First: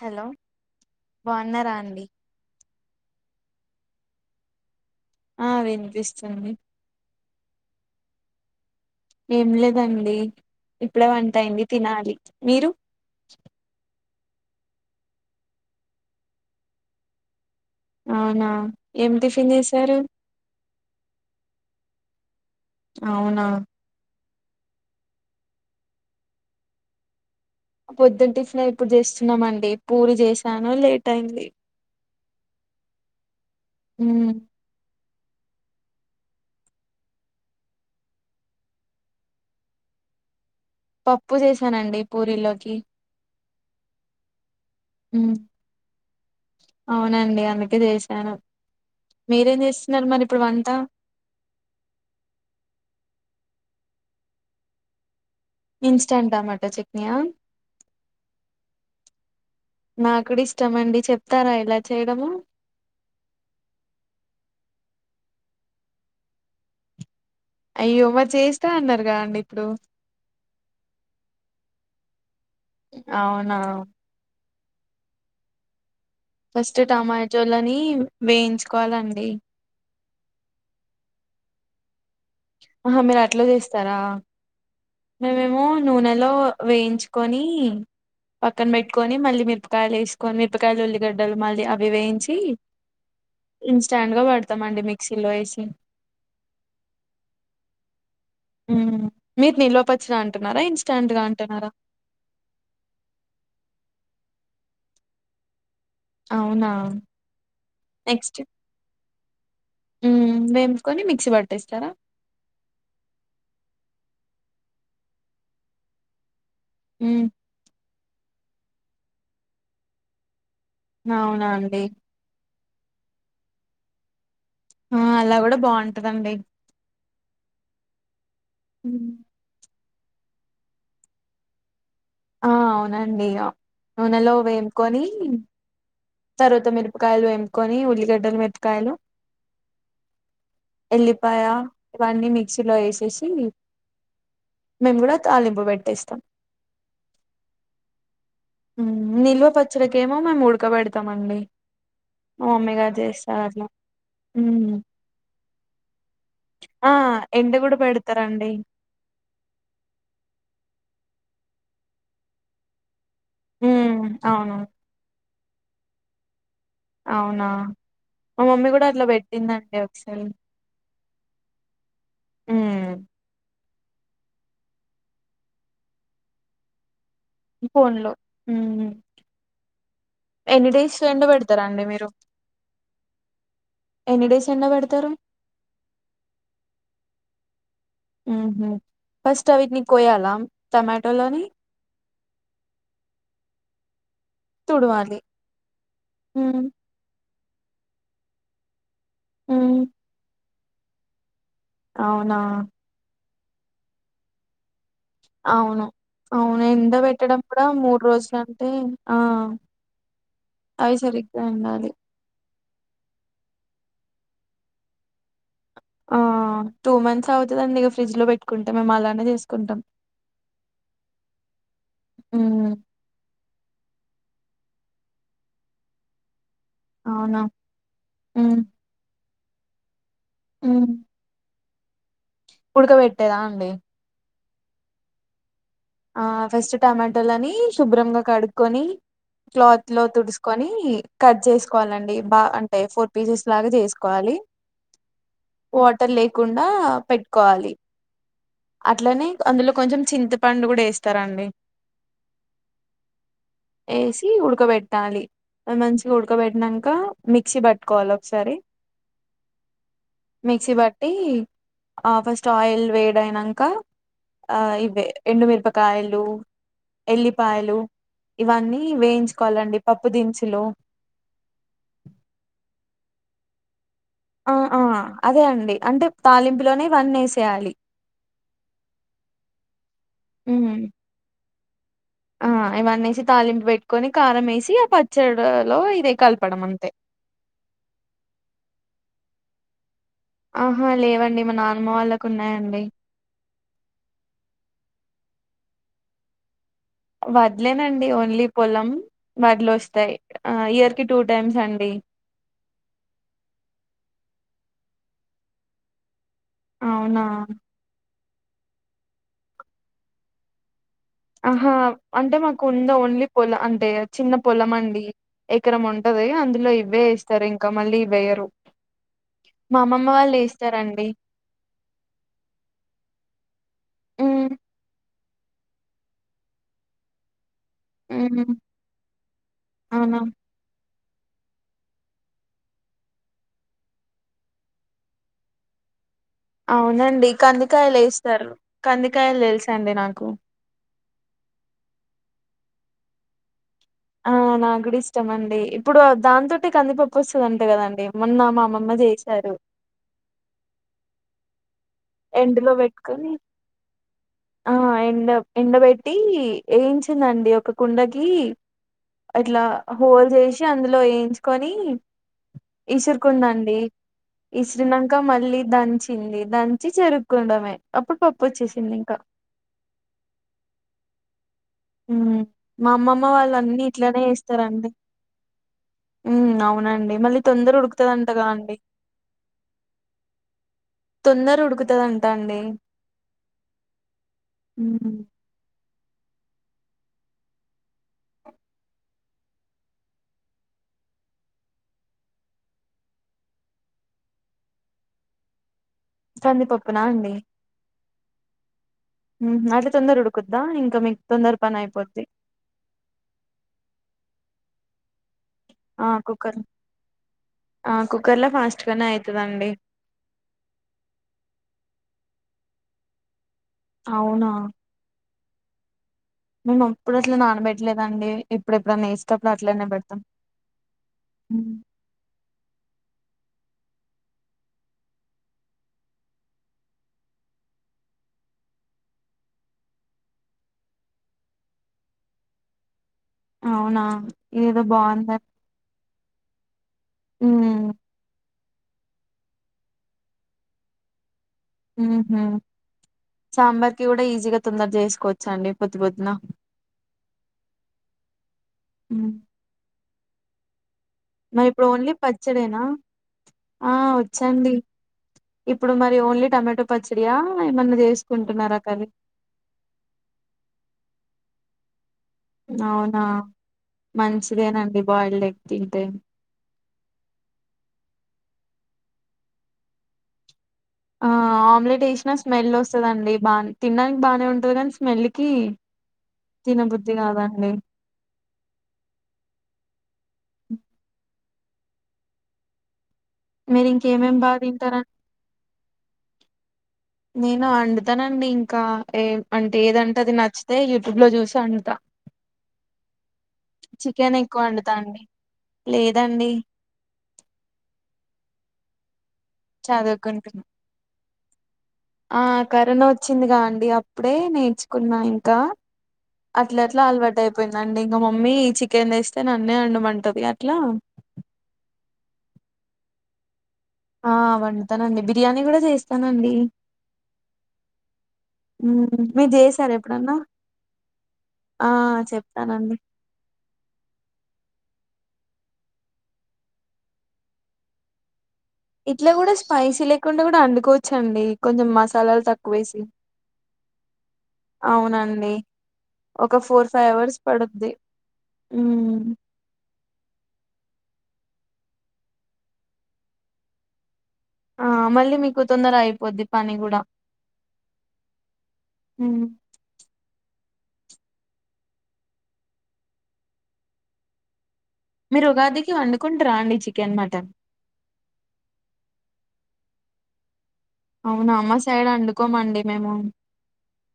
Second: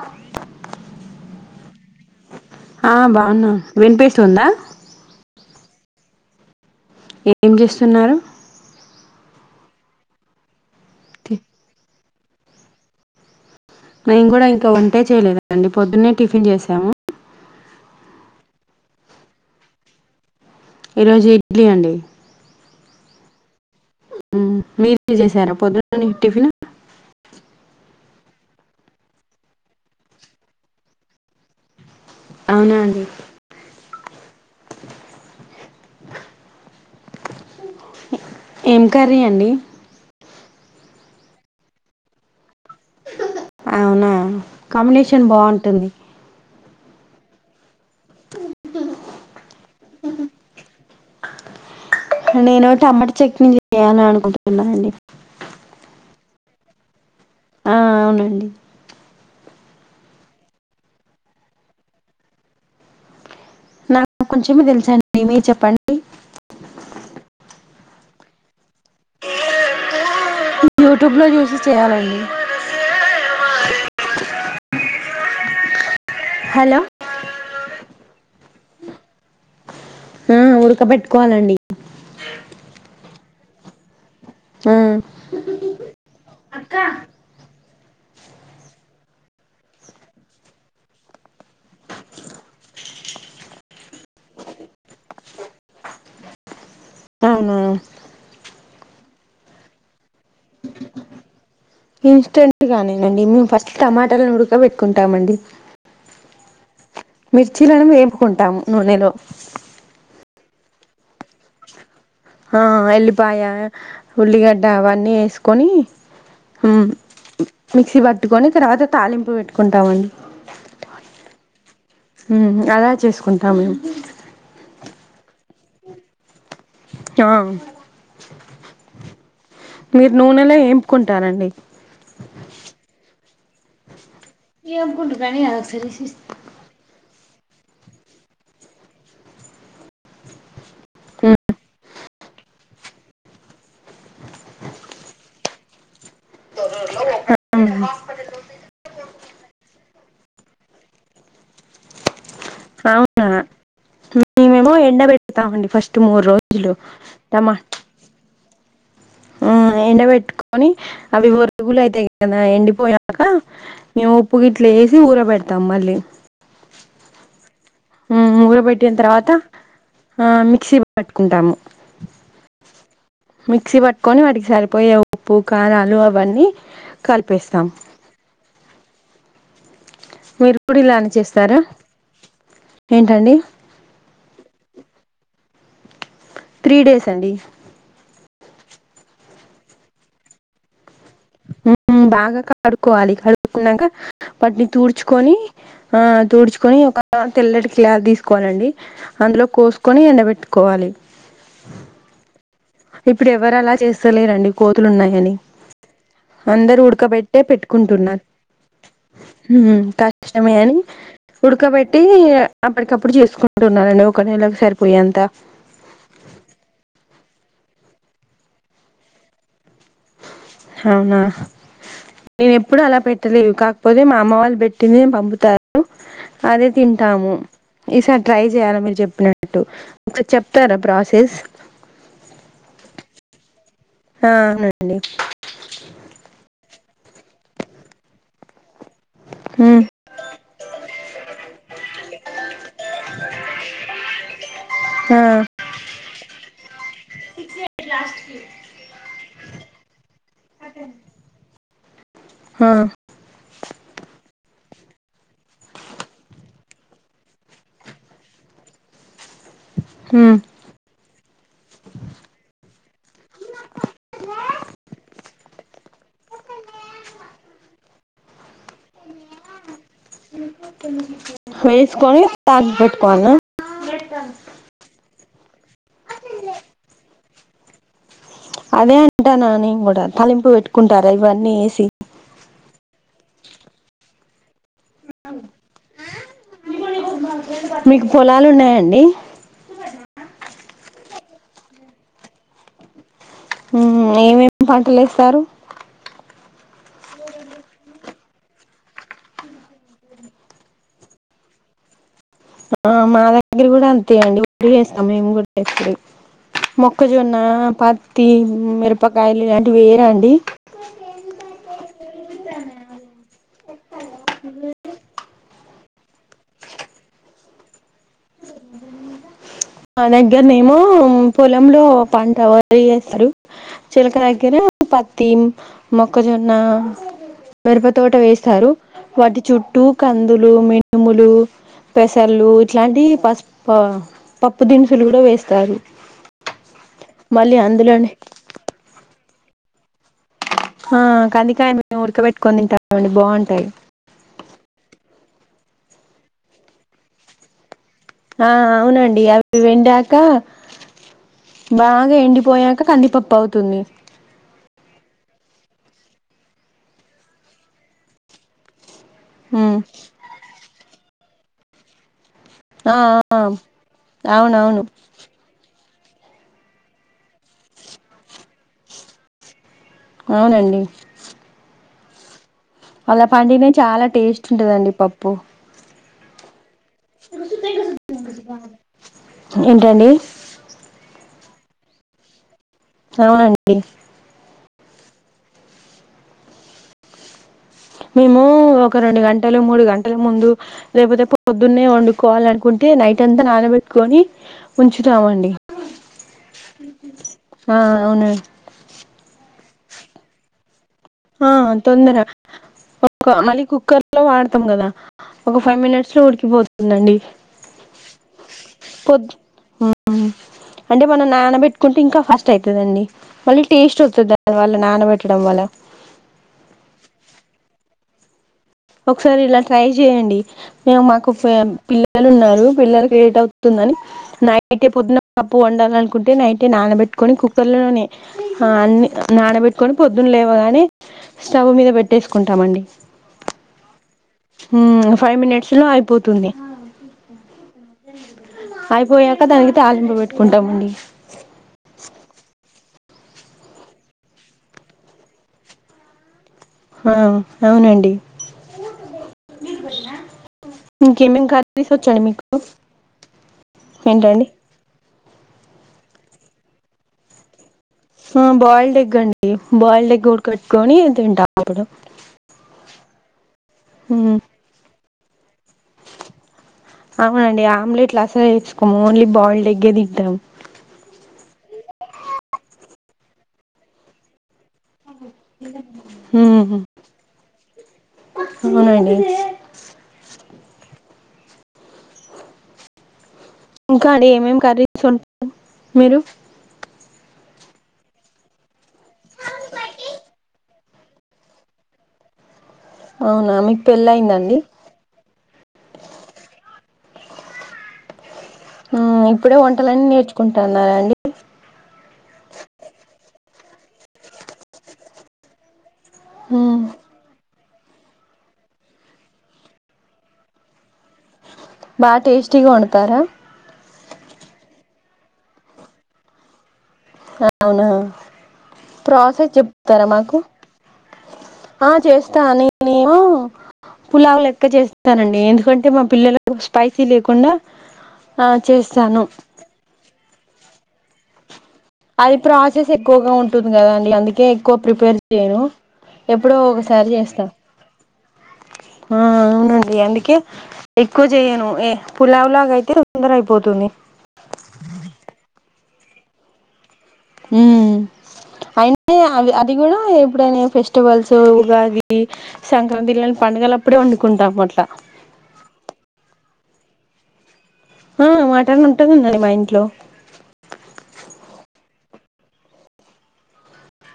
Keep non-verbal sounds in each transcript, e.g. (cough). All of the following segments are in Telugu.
హలో బాన్నారా అండి హ బాగున్నా వినిపిస్తుందా ఆ వినిపిస్తుంది ఏం చేస్తున్నారు ఏం లేదండీ ఇప్పుడే వంట అయింది తినాలి మీరు నేను గూడా ఇంకా వంటే చేయలేదండి పొద్దున్నే టిఫిన్ చేసాము అవునా ఏమ్ టిఫిన్ చేసారు ఈరోజు ఇడ్లీ అండి అవునా ఉమ్ మీరే చేసారా పొద్దున్న టిఫిన్ పొద్దున టిఫిన్ ఎ ఇప్పుడు చేస్తున్నామండి పూరి చేసాను లేట్ అయింది అవున అండి ఉమ్, ఏం కర్రీ అండి పప్పు చేసానండి పూరీల్లోకి అవునా కామ్నేషన్ ఉమ్, బాగుంటుంది అవునండి అందుకే చేసాను మీరేం చేస్తున్నారు మరి ఇప్పుడు వంట నేను టమాట చక్నీ చేయాలనుకుంటున్నానండి ఇన్స్టంట్ టమాట చక్నియా ఆ అవునండి నాకుడ ఇష్టమండి చెప్తారా ఎలా చేయడమొ నాకు కొంచమే తెలుసండి మీరు చెప్పండి అయ్యోమరి చేస్తా అన్నారు గా అండి ఇప్పుడు యూట్యూబ్లో చూసి చేయాలండి అవునా ఫస్ట్ హలో టమాటోలని వేయించుకోవాలండి ఆ ఉడకబెట్టుకోవాలండి అహ మీరు అట్ల చేస్తరా ఆ, మేమేమో నూనెలో వేయించుకొని పక్కన పెట్టుకొని మళ్ళీ మిరపకాయలు ఎసుకొని మిరపకాయలు ఉల్లిగడ్డలు మళ్ళీ అవి వేయించి ఇన్స్టండ్ గా వాడతామండి మిక్సీలో ఏసి అవునా ఉమ్ మీరు నిల్వపచ్చడ అంటున్నారా ఇన్స్టాంట్ గా అంటున్నారా ఇన్స్టెంట్ గానే నండి మేము ఫస్ట్ టమాటాలను ఉడక పెట్టుకుంటామండి అవునా మిర్చీలను నెక్స్ట్ ఏంపుకుంటాం నూనెలో కొని మిక్సీ పట్టేస్తారా హ ఎల్లిపాయ ఉల్లిగడ్డ అవన్నీ ఎసుకొని హుమ్ మ్మ్ మిక్సీ పట్టుకొని తర్వాత తాలింపు పెట్టుకుంటామండి నవునా అండి హ్మ్ అలా చేసుకుంటా మేము ఆ అలా గూడా బావుంటదండి కా హ్మ్ మీరు నూనెలో ఏంపుకుంటారండి ఆ అవునండి నూనెలో వెంపుకొని తరువాత మిరపకాయలు ఎంకొని ఉల్లిగడ్డలు మిరపకాయలు ఎల్లిపాయ ఇవన్నీ మిక్సీలో ఎసేసి మేము గూడా తాలింపు పెట్టేస్తాం అ హాస్పిటల్లో హ్మ్ నిల్వ పచ్చడికేమో మేము ఉడకబెడతామండి. అమ్మేగా అవునా జేస్తాది అది మేమేమో ఎండ బెడతామండి ఫస్ట్ మూడు రోజులు టమా ఇత్తరండి. హ్మ్ ఎండబెట్టుకోని అవి వరుగులు అయితాయి కదా ఎండిపోయాక ఉమ్ మేము అవును ఉప్పుగిట్ల ఏసి ఊర బెడ తాం మళ్ళీ అవునా మా మమ్మీ గూడా ఊరబెట్టిన అట్లా తర్వాత పెట్టిందండి ఒక్సారి ఆ మిక్సీ పట్టుకుంటాము హ్మ్ మిక్సీ బట్టుకొని వాటికి సరిపోయే ఉప్పు కారాలు అవన్నీ కలిపేస్తాం ఫోన్లో హ్మ్ మీరు ఎన్ని కూడా డేస్ ఇలానే ఎండ చేస్తారా పెడతారండీ మీరు ఏంటండి ఎన్నిడేస్ ఎండబెడతారు త్రీ డేస్ అండి హ్మ్ హు ఫస్ట్ అవిట్ని కోయాలా టమాటోలని హ్మ్ బాగా కడుక్కోవాలి కడుక్కున్నంక పట్ని తుడవాలి తూడ్చుకొని ఆ ఉమ్ తూడ్చుకొని ఒక తెల్లటి క్లాత్ దీసుకోవాలండి అందులో హ్మ్ కోసుకొని ఎండబెట్టుకోవాలి అవునా ఇప్పుడు ఎవరలా చేస్తలేరండి కోతులు ఉన్నాయని. అవును అవును అందరు ఎండ పెట్టడం ఉడకబెట్టే కూడా మూడు పెట్టుకుంటున్నా రోజులు అంటే ఆ హ్మ్ కష్టమే అని అవి సరిగ్గా ఎండాలి ఉడకబెట్టి అప్పటికప్పుడు చేసుకుంటున్నారండి ఒక నెలకి సరిపోయే అంత ఆ టూ మంత్స్ అవుతదండి ఇగ ఫ్రిడ్జ్ లో పెట్టుకుంటే మేము అలానే చేసుకుంటాం. హవునా నేను హ్మ్ ఎప్పుడూ అలా పెట్టలేవు కాకపోతే మా అమ్మ వాళ్ళు బెట్ టినే పంపుతారు అదే తింటాము అవునా ఈసారి ట్రై హ్మ్ చేయాల మీరు చెప్పిన ట్టు ఒకసారి చెప్తారా హ్మ్ ప్రాసెస్ ఉడకబెట్టేదా అండి ఆ అవునండి ఆ ఫస్ట్ టమాటోలని శుభ్రంగా కడుక్కొని ఉమ్ క్లాత్లో తుడుసుకొని కట్ చేసుకోవాలండి బా అంటే ఫోర్ పీసెస్ లాగా చేసుకోవాలి ఆ వాటర్ లేకుండా పెట్టుకోవాలి అట్లనే అందులో కొంచం చింత పండు గూడా యేస్తార అండి హా యేసి ఉడకబెట్టాలి మంచిగా ఉడకబెట్టినంకా మిక్సీ బట్టుకోవాలి ఒకసారి ఉమ్ మిక్సీ బట్టి ఆ ఫస్ట్ ఆయిల్ వేడి అయినంకా ఆ ఇవే ఎండు మిరపకాయలు ఎల్లిపాయలు ఇవన్నీ వేయించుకోవాలండి పప్పు దినుసులు వేసుకొని తా పెట్టుకోవన్నా ఆ హ్ అదే అండి అంటే తాలింపులోనే ఇవన్నీ వేసేయాలి అదే అంటన్న నేన్ కూడా తలింపు వెట్టుకుంటారా ఇవన్నీ ఎసి అ ఇవన్నేసి తాలింపు పెట్టుకొని కారం ఎసి పచ్చడలో ఇదే కలపడం అంతే మీకు పొలాలు ఉన్నాయండి అహా లేవండి మా నానమ్మ వాళ్ళకు ఉన్నాయండి మ్హ్ ఏమేమి పంటలు ఏస్తారు వడ్లేనండి ఓన్లీ పొలం వడ్లు వస్తాయ్ ఆ ఇయర్ కి టు టైమ్స్ అండి ఆ మా దగ్గర గూడా అంతే అండి వరి వేస్తాం మేం కూడా ఎప్పుడూ అవునా మొక్కజొన్నా పత్తి మిరపకాయలు ఇలాంటివి ఏయారండి ఆహా అంటే మకు ఉందోన్లీ పొల అ అంటే చిన్న పొలం అండి ఎకరం ఉంటది దే అందులో ఇవ్వె ఎస్తారు ఇంకా మళ్ళీ ఇవ్వెయ్యారు మా దగ్గరనేమో పొలంలో పంట వరి ఎస్తారు చెలక ఉమ్ దగ్గర ప తీమ్ మొక్కజన్న మెరప తోట ఉహు వేస్తారు వాటి చుట్టూ అవునా కందులు మె నుములు పెసళ్ళు ఇట్లాంటియి పస్ ప పప్పు దినుసులు గుడా వేస్తారు అవునండి మళ్ళీ కందికాయలు అందులోనే ఏస్తారు కందికాయలు తెల్సండి నాకు ఆ కందికాయను మేం ఉడకబెట్టుకొని తింటామండి బావుంటాయి ఆ నగ్గూడ ఇష్టమండి ఇప్పుడు దాంతోటే కందిపప్పు ఒస్సదంట కదండి డి మొన్న ఆ మా అమ్మమ్మ అవునండి చేశారు అవి వెండాక బాగా ఎండలో ఎండిపోయాక పెట్టుకొని కందిపప్పు అవుతుంది ఆ ఎండ ఎండబెట్టీ ఏంచిందండి ఒక కుండకి అట్లా ఉమ్ హోల్ జేసి అందులో ఏయించుకొని ఆ ఆ ఇసురుకుందండి అవునవును ఇస్రినంక మళ్ళీ దంచి చింది దంచి చెర్రుక్కుండమే అప్పుడు పప్పు ఒచ్చేసింది ఇంకా ఔనండి మ్ మామ్మమ్మ వాళ్ళన్నీ చాలా ఇట్లనే టేస్ట్ ఏస్తరండి ఉంటదండి పప్పు మ్ అవునండి మళ్ళీ తొందర ఉడుకుతదంటగా అండి ఏంటండి తొందర ఉడుకుతదంటా అండి ఔనండి ఉమ్ మేము ఒక రెండు గంటలు మూడు గంటల ముందు లేకపోతే పొద్దున్నే వండుకోవాలనుకుంటే టే నైట్ అంత నానబెట్టుకొని ఉంచుతామండి కందిపప్పునా అండి ఆ అవునా ఉమ్ అట్ల తొందర ఉడుకుద్ద ఇ ఆ తొందర ఒక మళ్ళీ కుక్కర్లో వాడతాం గదా ఒక ఫైవ్ ఆ మినిట్స్ లో కుక్కర్ ఉడికిపోతుందండి ఆ కుక్కర్ లో ఫాస్ట్ గానే పొద్ అయితదండి ఉమ్ అంటే మనం నానబెట్టుకుంటే ఇంకా ఫస్ట్ స్టైతదండి మళ్ళీ టేస్ట్ ఒత్తది దానివల్ల నానబెట్టడం వల్ల మేమప్పుడు అట్ల నానబెట్టలేదండి ఇప్పుడెప్పుడన్నా ఒక్సారి వేసేటప్పుడు ఇలా ట్రై అట్లనే పెడతాం జేయండి మేమ్ మాకు ప్ పిల్లలు ఉన్నారు పిల్లలకి లేట్ అవు తుందని నైటే పొద్దున్న కప్పు వండాలనుకుంటే నైటే నానబెట్టుకొని కుక్కర్లలోనే హ అన్ని నానబెట్టుకొని పొద్దున్లేవగానే స్టవ్ మీద బెట్టేసుకుంటామండి అవునా ఇదేదో హ్మ్ బాగుంద ఫైవ్ మినిట్స్ లో అయిపోతుంది ఉమ్ అయిపోయాక దానికి తాలింపు పెట్టుకుంటామండి ఉహు సాంబార్ కి కూడా ఈజీగా తొందర చేసుకోవచ్చు అండి పొద్దు పొద్దున ఆ అవునండి ఇంకేమేమి నువ్ ఇప్పుడు కర్రీస్ ఓన్లీ వచ్చండి మీకు పచ్చడేనా ఆ ఏంటండి వచ్చండి ఇప్పుడు మరి ఓన్లీ టమాటో పచ్చడియా ఏమన్నా ఆ చేసుకుంటున్నారా బాయిల్డ్ కర్రీ ఎగ్ అండి బాయిల్డ్ ఎగ్ ఉడక పేట్టుకొని తింటాం ఇప్పుడు అవునా మంచిదేనండి బాయిల్డ్ ఎగ్ తింటే అవునండి ఆమ్లెట్లు అసలు వేసుకోము ఓన్లీ బాయిల్డెగ్గే తింటాం ఆ ఆమ్లెట్ ఎసినా స్మెల్ ఓస్తాదండి బా తినడానికి బాగానే ఉంటది కానీ స్మెల్లీకీ హ్మ్ తినబుద్ధి కాదాండి అవునండి (unintelligible) మీరు ఇంకా అండి ఇంకేమేం బాగా ఏమేమి తింటారండి కర్రీస్ ఒ మీరు నేను అండుతనండి ఇంకా ఏం అంటే ఏదంటే అది నచ్చు తే యూట్యూబ్ లో చూసి వన్డుతా అవునా మీకు పెళ్ళి చికెన్ అయిందండి ఎక్కువ వండుతా అండి లేదండి ఆ ఇప్పుడే వంటలన్నీ చదువుకుంటున్నా నేర్చుకుంటాన్నరాండి ఆ కరోనా వచ్చిందిగా అండి అప్పుడే నేర్చుకున్నా ఇంకా అట్ల హ్మ్ అట్లా అలవాటు అయిపోయిందండి ఇంకా మమ్మీ చికెన్ తెేస్తే నన్నే అన్డమంటది అట్లా (unintelligible) బా టేస్టీగా వండుతారా ఆ వండుతానండి బిర్యానీ కూడా చేస్తానండి అవునా మ్మ్. మీరు ప్రాసెస్ చేసారా చెప్తారా ఎప్పుడన్నా మాకు ఆ చేస్తా నే నేను పులావు లెక్క చేస్ స్తానండి ఎందుకంటే మా పిల్లలకు స్పైసీ లేకుండా ఆ చేస్తాను కుండా కూడా అండుకోవచ్చండి అది ప్రాసెస్ ఎక్కువగా ఉంటుంది కదాండి అందుకే ఎక్కువ ప్రిపేర్ అవునండి చేయను ఎప్పుడో ఒక ఫోర్ ఒకసారి ఫైవ్ అవర్స్ చేస్తా పడుద్ది ఆ ఉమ్ అవునండి అందుకే ఎ క్కువ చెయను ఏ పులావులాగ అయితే తొందర అయిపోతుంది ఆ మళ్ళీ మీకు తొందర అయిపోద్ది పని కూడా ఉమ్ అయిన ఉమ్ అవి అది కూడా ఎప్పుడైనా ఫెస్ స్టివల్స్ ఉగాది సంక్రాంతి ఇలాంటి పండుగలు అప్పుడే వండుకుంటాం అట్లా మీరు ఉగాదికి వండుకుంటరా అండి చికెన్ మటన్ ఆ మాటన్ ఉంటది మా ఇంట్లో అవునా మా సైడ్ అండుకోమండి మేము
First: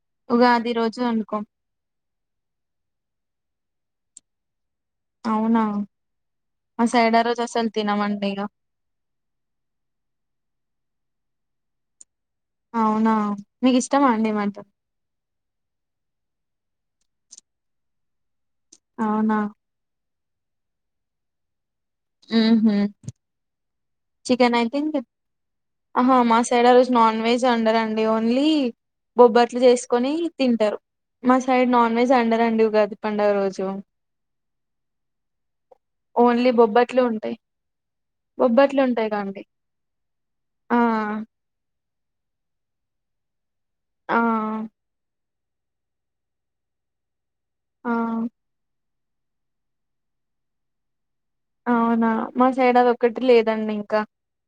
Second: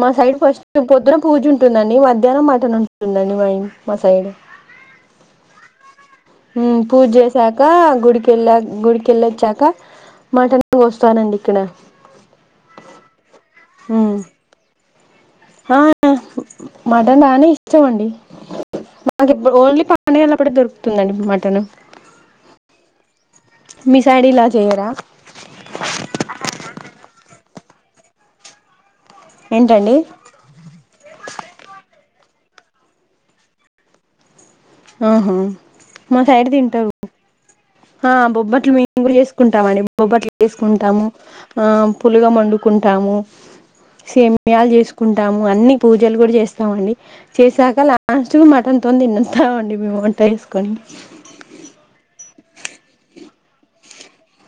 మా సైడ్ ఉగాది ఫస్ట్ రోజు పొద్దున పూజ వండుకోం ఉంటుందండి మధ్యాహ్నం మట్టన్ ఉంటుందండి మ మా సైడ్ అవునా ఉమ్ మా పూజ సైడ్ ఆ రోజు చేసాక అసలు తినమండి ఇగ గుడికెళ్ళ గుడికెళ్ళొచ్చాక మటన్ కోస్తానండి ఇక్కడ అవునా మీకు ఇష్టమా హ్మ్ అండి మాట ఆ మటన్ బానే ఇష్టం అండి అవునా మాకిప్పుడు ఓన్లీ పం డగలప్పుడే దొరుకుతుందండి మటను ఉహు సైడ్ ఇలా చికెన్ ఐ చేయరా థింక్ ఆహా మా సైడ్ ఆ రోజు నాన్ వెజే ఒండారండి ఓన్లీ బొబ్బట్లు ఏంటండి చేసుకొని తింటారు మా సైడ్ నాన్ వెజ్ అండ రెండు ఉగాది పండగ రోజు అహ మా సైడ్ ఓన్లీ తింటారు బొబ్బట్లు ఉంటాయి ఆ బొబ్బట్లు మేము కూడా చేసుకుంటాం అండి బొబ్బట్లు చేసుకుంటాము ఆ ఆ పులుగం వండుకుం కుంటాము ఆ సేమ్యాల్ చేసుకుంటాము అన్ని పూజలు కూడా చేస్తామండి చేసాక ఆ లాస్ట్ మిట్టన్న్తో తింటమండి మేమ్ వంట చెసుకొని అవునా మా సైడ్ అదొక్కటి లేదండింకా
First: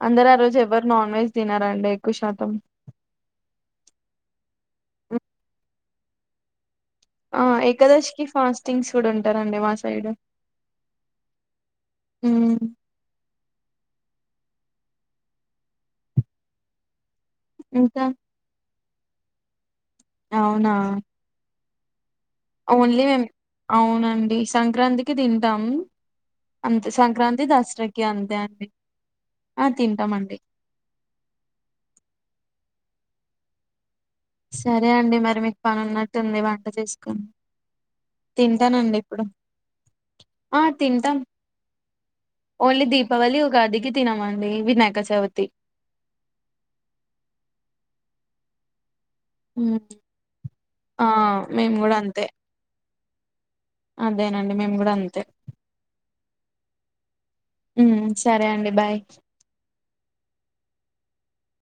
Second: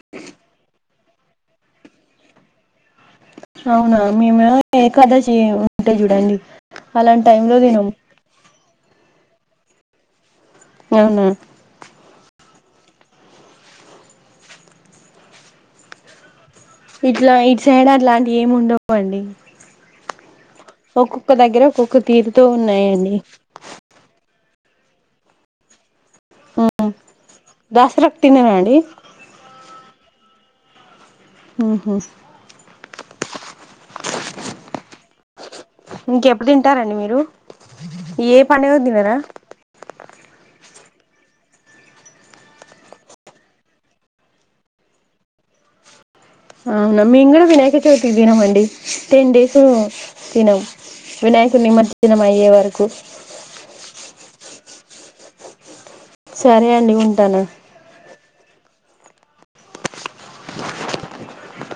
అందరు ఆరోజు ఎవరు నాన్వెజ్ తినారండి ఎక్కువశాతం అవునా మేమో ఏకదాషి ఉంటే చూడండి అలాంటి టైంలో తినం తింగ్స్ కూడా ఉంటారండి మా సైడ్ అవునా ఉమ్ ఇట్లా ఇటు సైడ్ ఇంకా అట్లాంటియి ఏముండవండి అవునా ఒక్కొక్క దగ్గర ఒక్కొక్క తీరుతో ఓన్లీ ఉన్నాయండి మేం అవునండి సంక్రాంతికి దింటాం అంతే ఉమ్. సంక్రాంతి దసరకి దసరాకు అంతే తినరా అండి ఆ తింటామం ండి ఉహు సరే అండి మరి మీ పని ఉన్నట్టుంది ఇంకెప్పుడు వంట తింటారండి మీరు చేస్కోని ఏ పండుగకు తింటానండి తినరా ఇప్పుడు ఆ తింటాం ఓన్లీ దీపావళి ఉగాది కి తినమండి వినాయక చవితి అవునా మీంగుడ వినాయక చవితి కి తినమండి టెన్ డేసు ఉమ్. తినం ఆ వినాయకునీ మేము కూడా నిమజ్జనం అంతే అయ్యే వరకు అదేనండి మేమ్ గూడా అంతే సరే అండి ఉంటాన ఉమ్ సరే అండి బై